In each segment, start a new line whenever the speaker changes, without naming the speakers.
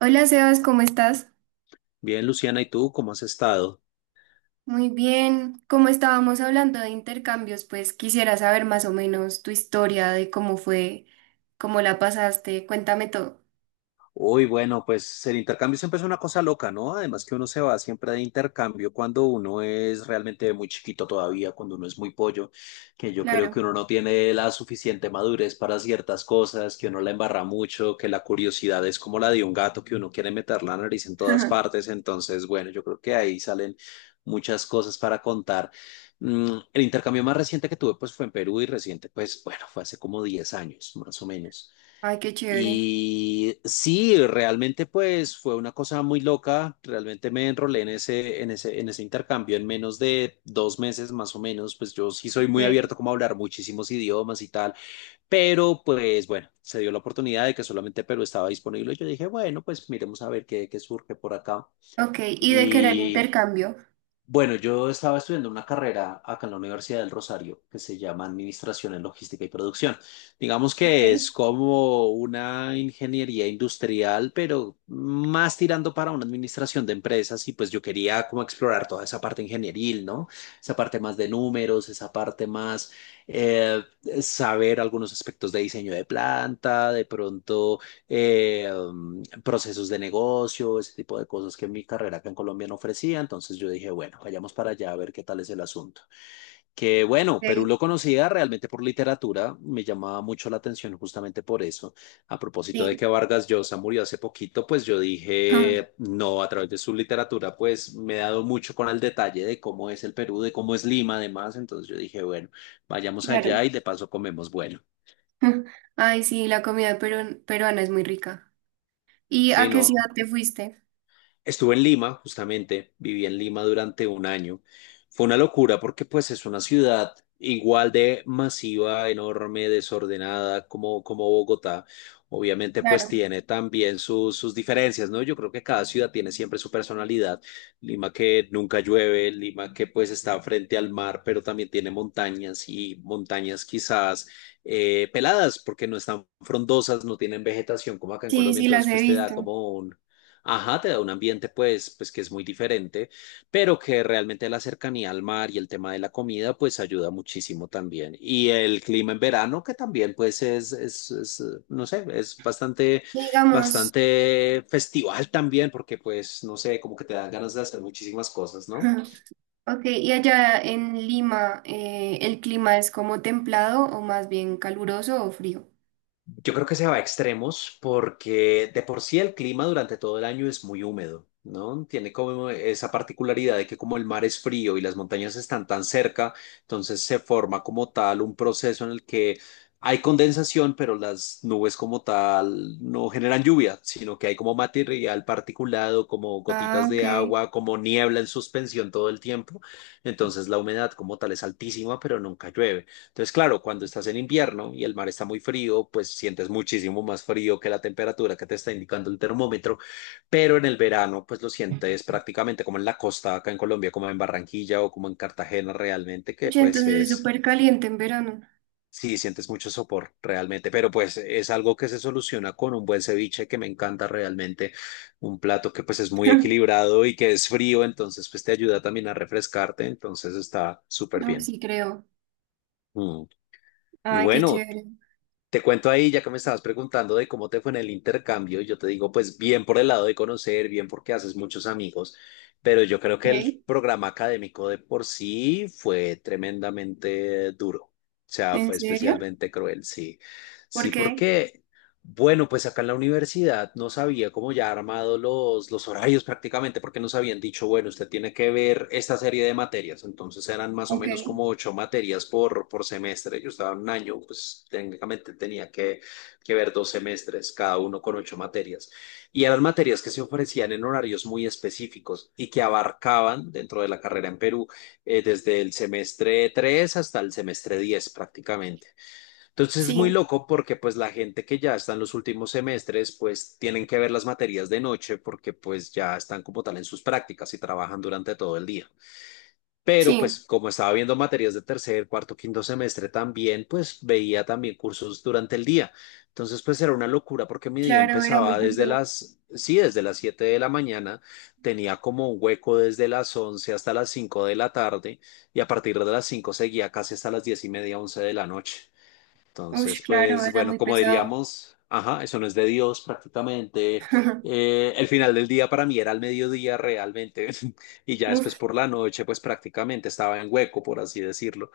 Hola Sebas, ¿cómo estás?
Bien, Luciana, ¿y tú cómo has estado?
Muy bien. Como estábamos hablando de intercambios, pues quisiera saber más o menos tu historia de cómo fue, cómo la pasaste. Cuéntame todo.
Uy, bueno, pues el intercambio siempre es una cosa loca, ¿no? Además que uno se va siempre de intercambio cuando uno es realmente muy chiquito todavía, cuando uno es muy pollo, que yo creo
Claro.
que uno no tiene la suficiente madurez para ciertas cosas, que uno la embarra mucho, que la curiosidad es como la de un gato, que uno quiere meter la nariz en todas partes. Entonces, bueno, yo creo que ahí salen muchas cosas para contar. El intercambio más reciente que tuve, pues fue en Perú y reciente, pues bueno, fue hace como 10 años, más o menos.
Ay, qué chévere.
Y sí, realmente pues fue una cosa muy loca, realmente me enrolé en ese intercambio en menos de 2 meses más o menos, pues yo sí soy muy
Okay.
abierto como a hablar muchísimos idiomas y tal, pero pues bueno, se dio la oportunidad de que solamente Perú estaba disponible, yo dije, bueno, pues miremos a ver qué surge por acá.
Ok, ¿y de qué era el
Y
intercambio?
bueno, yo estaba estudiando una carrera acá en la Universidad del Rosario que se llama Administración en Logística y Producción. Digamos que
Okay.
es como una ingeniería industrial, pero más tirando para una administración de empresas y pues yo quería como explorar toda esa parte ingenieril, ¿no? Esa parte más de números, esa parte más eh, saber algunos aspectos de diseño de planta, de pronto procesos de negocio, ese tipo de cosas que mi carrera acá en Colombia no ofrecía. Entonces yo dije, bueno, vayamos para allá a ver qué tal es el asunto. Que bueno, Perú
Ok,
lo conocía realmente por literatura, me llamaba mucho la atención justamente por eso. A propósito de
sí,
que Vargas Llosa murió hace poquito, pues yo dije, no, a través de su literatura, pues me he dado mucho con el detalle de cómo es el Perú, de cómo es Lima, además. Entonces yo dije, bueno, vayamos
claro.
allá y de paso comemos bueno.
Ay, sí, la comida peruana es muy rica. ¿Y a
Sí,
qué ciudad
no.
te fuiste?
Estuve en Lima, justamente, viví en Lima durante un año. Fue una locura porque pues es una ciudad igual de masiva, enorme, desordenada como Bogotá. Obviamente pues
Claro.
tiene también sus diferencias, ¿no? Yo creo que cada ciudad tiene siempre su personalidad. Lima que nunca llueve, Lima que pues está frente al mar, pero también tiene montañas y montañas quizás peladas porque no están frondosas, no tienen vegetación como acá en
Sí,
Colombia,
sí, las
entonces
he
pues te da
visto.
como un. Ajá, te da un ambiente pues que es muy diferente, pero que realmente la cercanía al mar y el tema de la comida pues ayuda muchísimo también. Y el clima en verano que también pues es, no sé, es bastante,
Digamos.
bastante festival también porque pues, no sé, como que te dan ganas de hacer muchísimas cosas, ¿no?
Ok, y allá en Lima, ¿el clima es como templado o más bien caluroso o frío?
Yo creo que se va a extremos porque de por sí el clima durante todo el año es muy húmedo, ¿no? Tiene como esa particularidad de que como el mar es frío y las montañas están tan cerca, entonces se forma como tal un proceso en el que hay condensación, pero las nubes como tal no generan lluvia, sino que hay como material particulado, como
Ah,
gotitas
ok.
de agua, como niebla en suspensión todo el tiempo. Entonces la humedad como tal es altísima, pero nunca llueve. Entonces, claro, cuando estás en invierno y el mar está muy frío, pues sientes muchísimo más frío que la temperatura que te está indicando el termómetro, pero en el verano, pues lo sientes prácticamente como en la costa acá en Colombia, como en Barranquilla o como en Cartagena realmente, que
Oye,
pues
entonces es
es,
súper caliente en verano.
sí, sientes mucho sopor realmente, pero pues es algo que se soluciona con un buen ceviche que me encanta realmente, un plato que pues es muy equilibrado y que es frío, entonces pues te ayuda también a refrescarte, entonces está súper
No,
bien.
sí creo.
Mm. Y
Ay, qué
bueno,
chévere.
te cuento ahí, ya que me estabas preguntando de cómo te fue en el intercambio, yo te digo, pues bien por el lado de conocer, bien porque haces muchos amigos, pero yo creo que el
Ok.
programa académico de por sí fue tremendamente duro, o sea,
¿En
fue
serio?
especialmente cruel, sí,
¿Por
sí,
qué?
porque bueno, pues acá en la universidad nos había como ya armado los horarios prácticamente, porque nos habían dicho, bueno, usted tiene que ver esta serie de materias, entonces eran más o
Ok.
menos como ocho materias por semestre, yo estaba en un año, pues técnicamente tenía que ver dos semestres, cada uno con ocho materias, y eran materias que se ofrecían en horarios muy específicos y que abarcaban dentro de la carrera en Perú desde el semestre 3 hasta el semestre 10 prácticamente. Entonces es muy
Sí,
loco porque pues la gente que ya está en los últimos semestres pues tienen que ver las materias de noche porque pues ya están como tal en sus prácticas y trabajan durante todo el día. Pero
sí.
pues como estaba viendo materias de tercer, cuarto, quinto semestre también pues veía también cursos durante el día. Entonces pues era una locura porque mi día
Claro, era muy
empezaba desde
duro.
las, sí, desde las 7 de la mañana, tenía como un hueco desde las 11 hasta las 5 de la tarde y a partir de las 5 seguía casi hasta las 10 y media, 11 de la noche.
Ush,
Entonces,
claro,
pues
era
bueno,
muy
como
pesado.
diríamos, ajá, eso no es de Dios prácticamente. El final del día para mí era al mediodía realmente y ya después
Uf,
por la noche, pues prácticamente estaba en hueco, por así decirlo.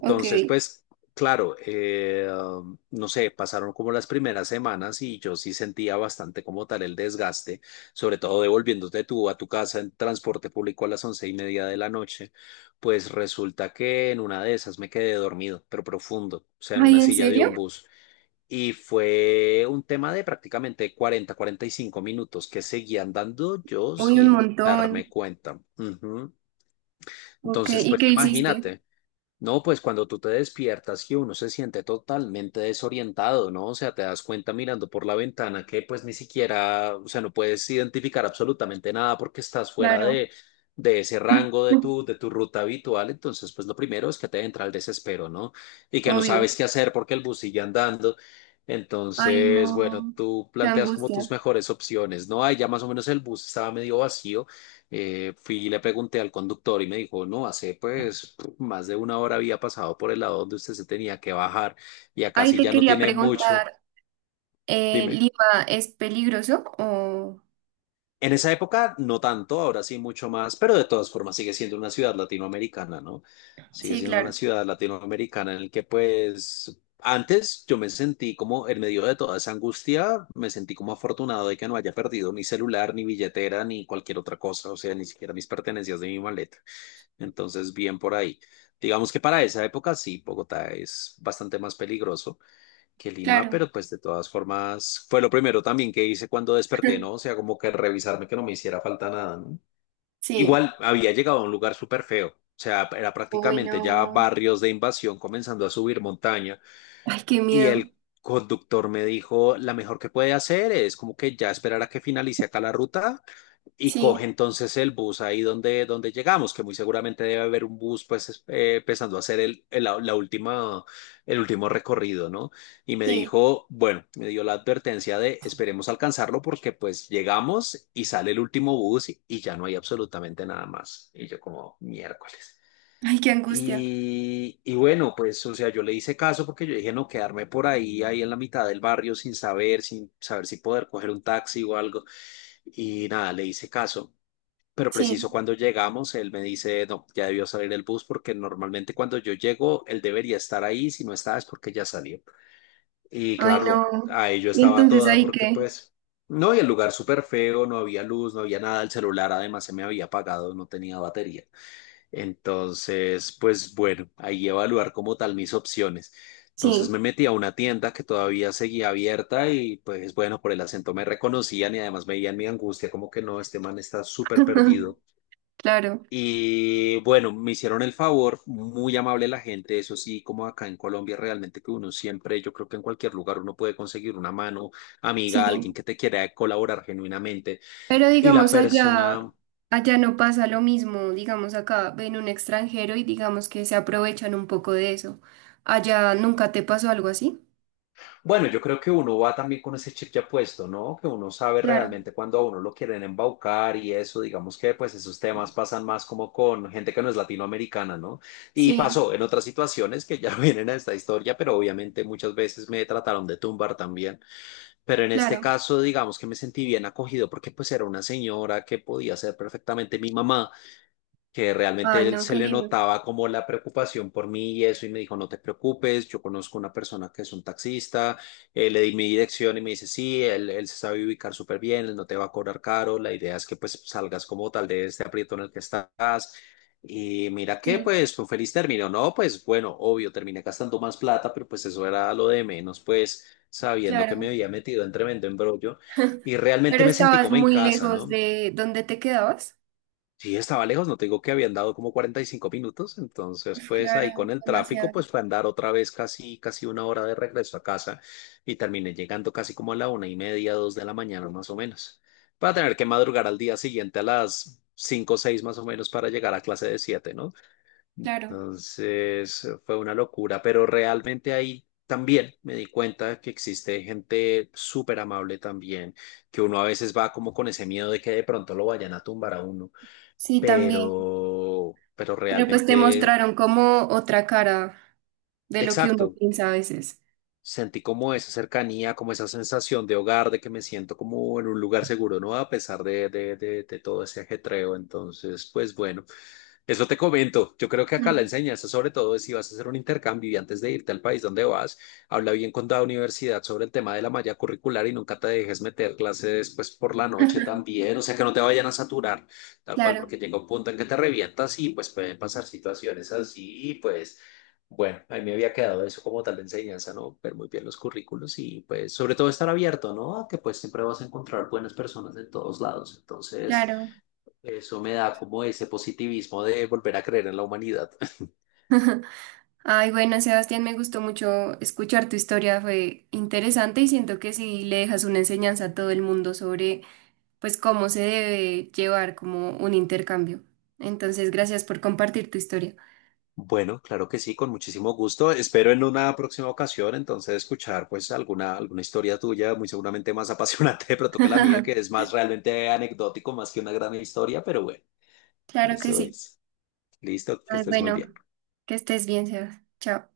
ok.
pues, claro, no sé, pasaron como las primeras semanas y yo sí sentía bastante como tal el desgaste, sobre todo devolviéndote tú a tu casa en transporte público a las 11 y media de la noche, pues resulta que en una de esas me quedé dormido, pero profundo, o sea, en
Ay,
una
¿en
silla de
serio?
un bus. Y fue un tema de prácticamente 40, 45 minutos que seguía andando yo
Uy, un
sin
montón.
darme cuenta. Ujú.
Ok,
Entonces,
¿y
pues
qué hiciste?
imagínate. No, pues cuando tú te despiertas que uno se siente totalmente desorientado, ¿no? O sea, te das cuenta mirando por la ventana que pues ni siquiera, o sea, no puedes identificar absolutamente nada porque estás fuera
Claro,
de ese rango de tu, de tu ruta habitual. Entonces, pues lo primero es que te entra el desespero, ¿no? Y que no
obvio.
sabes qué hacer porque el bus sigue andando.
Ay,
Entonces, bueno,
no,
tú
qué
planteas como tus
angustia.
mejores opciones, ¿no? Ahí ya más o menos el bus estaba medio vacío. Fui y le pregunté al conductor y me dijo, no, hace pues más de una hora había pasado por el lado donde usted se tenía que bajar y acá
Ay,
sí
te
ya no
quería
tiene mucho.
preguntar,
Dime.
¿Lima es peligroso o...?
En esa época no tanto, ahora sí mucho más, pero de todas formas sigue siendo una ciudad latinoamericana, ¿no? Sigue
Sí,
siendo una
claro,
ciudad latinoamericana en el que pues antes yo me sentí como en medio de toda esa angustia, me sentí como afortunado de que no haya perdido mi celular, ni billetera, ni cualquier otra cosa, o sea, ni siquiera mis pertenencias de mi maleta. Entonces, bien por ahí. Digamos que para esa época sí, Bogotá es bastante más peligroso que Lima,
claro,
pero pues de todas formas fue lo primero también que hice cuando desperté, ¿no? O sea, como que revisarme que no me hiciera falta nada, ¿no?
sí.
Igual había llegado a un lugar súper feo, o sea, era
Uy,
prácticamente ya
no.
barrios de invasión comenzando a subir montaña
Ay, qué
y
miedo.
el conductor me dijo, la mejor que puede hacer es como que ya esperar a que finalice acá la ruta y coge
Sí,
entonces el bus ahí donde llegamos, que muy seguramente debe haber un bus pues empezando a hacer el último recorrido, ¿no? Y me
sí.
dijo, bueno, me dio la advertencia de esperemos alcanzarlo porque pues llegamos y sale el último bus y ya no hay absolutamente nada más. Y yo como miércoles.
Ay, qué angustia.
Y bueno, pues, o sea, yo le hice caso porque yo dije, no, quedarme por ahí, en la mitad del barrio sin saber, sin saber si poder coger un taxi o algo. Y nada, le hice caso. Pero
Sí.
preciso cuando llegamos, él me dice, no, ya debió salir el bus porque normalmente cuando yo llego, él debería estar ahí, si no está es porque ya salió. Y
Ay,
claro,
no.
ahí yo
¿Y
estaba
entonces
toda
ahí
porque
qué?
pues, no, y el lugar súper feo, no había luz, no había nada, el celular además se me había apagado, no tenía batería. Entonces, pues bueno, ahí evaluar como tal mis opciones.
Sí,
Entonces me metí a una tienda que todavía seguía abierta y pues bueno, por el acento me reconocían y además me veían mi angustia como que no, este man está súper perdido
claro,
y bueno, me hicieron el favor, muy amable la gente, eso sí, como acá en Colombia realmente que uno siempre, yo creo que en cualquier lugar uno puede conseguir una mano amiga, alguien
sí.
que te quiera colaborar genuinamente.
Pero
Y la
digamos allá,
persona,
allá no pasa lo mismo. Digamos acá ven un extranjero y digamos que se aprovechan un poco de eso. ¿Allá nunca te pasó algo así?
bueno, yo creo que uno va también con ese chip ya puesto, ¿no? Que uno sabe
Claro,
realmente cuando a uno lo quieren embaucar y eso, digamos que pues esos temas pasan más como con gente que no es latinoamericana, ¿no? Y
sí,
pasó en otras situaciones que ya vienen a esta historia, pero obviamente muchas veces me trataron de tumbar también. Pero en este
claro.
caso, digamos que me sentí bien acogido porque pues era una señora que podía ser perfectamente mi mamá, que
Ay,
realmente él
no,
se
qué
le
lindo.
notaba como la preocupación por mí y eso, y me dijo, no te preocupes, yo conozco una persona que es un taxista, le di mi dirección y me dice, sí, él se sabe ubicar súper bien, él no te va a cobrar caro, la idea es que pues salgas como tal de este aprieto en el que estás. Y mira que
Sí,
pues fue un feliz término, ¿no? Pues bueno, obvio, terminé gastando más plata, pero pues eso era lo de menos, pues sabiendo que me
claro.
había metido en tremendo embrollo y realmente
Pero
me sentí
estabas
como en
muy
casa,
lejos
¿no?
de donde te quedabas.
Sí, estaba lejos, no te digo que habían dado como 45 minutos, entonces
Uf,
pues
claro,
ahí con el tráfico
demasiado.
pues fue andar otra vez casi, casi una hora de regreso a casa y terminé llegando casi como a la 1:30, 2 de la mañana más o menos, para tener que madrugar al día siguiente a las 5 o 6 más o menos para llegar a clase de 7, ¿no?
Claro.
Entonces fue una locura, pero realmente ahí también me di cuenta que existe gente súper amable también, que uno a veces va como con ese miedo de que de pronto lo vayan a tumbar a uno,
Sí, también.
pero
Pero pues te
realmente,
mostraron como otra cara de lo que uno
exacto,
piensa a veces.
sentí como esa cercanía, como esa sensación de hogar, de que me siento como en un lugar seguro, ¿no? A pesar de, todo ese ajetreo. Entonces, pues bueno, eso te comento. Yo creo que acá la
Mm.
enseñanza, sobre todo, es si vas a hacer un intercambio y antes de irte al país donde vas, habla bien con la universidad sobre el tema de la malla curricular y nunca te dejes meter clases pues, por la noche también. O sea, que no te vayan a saturar, tal cual,
Claro,
porque llega un punto en que te revientas y pues pueden pasar situaciones así. Y pues, bueno, a mí me había quedado eso como tal de enseñanza, ¿no? Ver muy bien los currículos y pues, sobre todo, estar abierto, ¿no? A que pues siempre vas a encontrar buenas personas de todos lados. Entonces.
claro.
Eso me da como ese positivismo de volver a creer en la humanidad.
Ay, bueno, Sebastián, me gustó mucho escuchar tu historia, fue interesante y siento que sí le dejas una enseñanza a todo el mundo sobre, pues, cómo se debe llevar como un intercambio. Entonces, gracias por compartir tu historia.
Bueno, claro que sí, con muchísimo gusto. Espero en una próxima ocasión entonces escuchar pues alguna historia tuya, muy seguramente más apasionante de pronto que la mía, que es más realmente anecdótico, más que una gran historia, pero bueno,
Claro que
eso
sí.
es. Listo, que
Ay,
estés muy bien.
bueno, que estés bien, Sebas. Chao.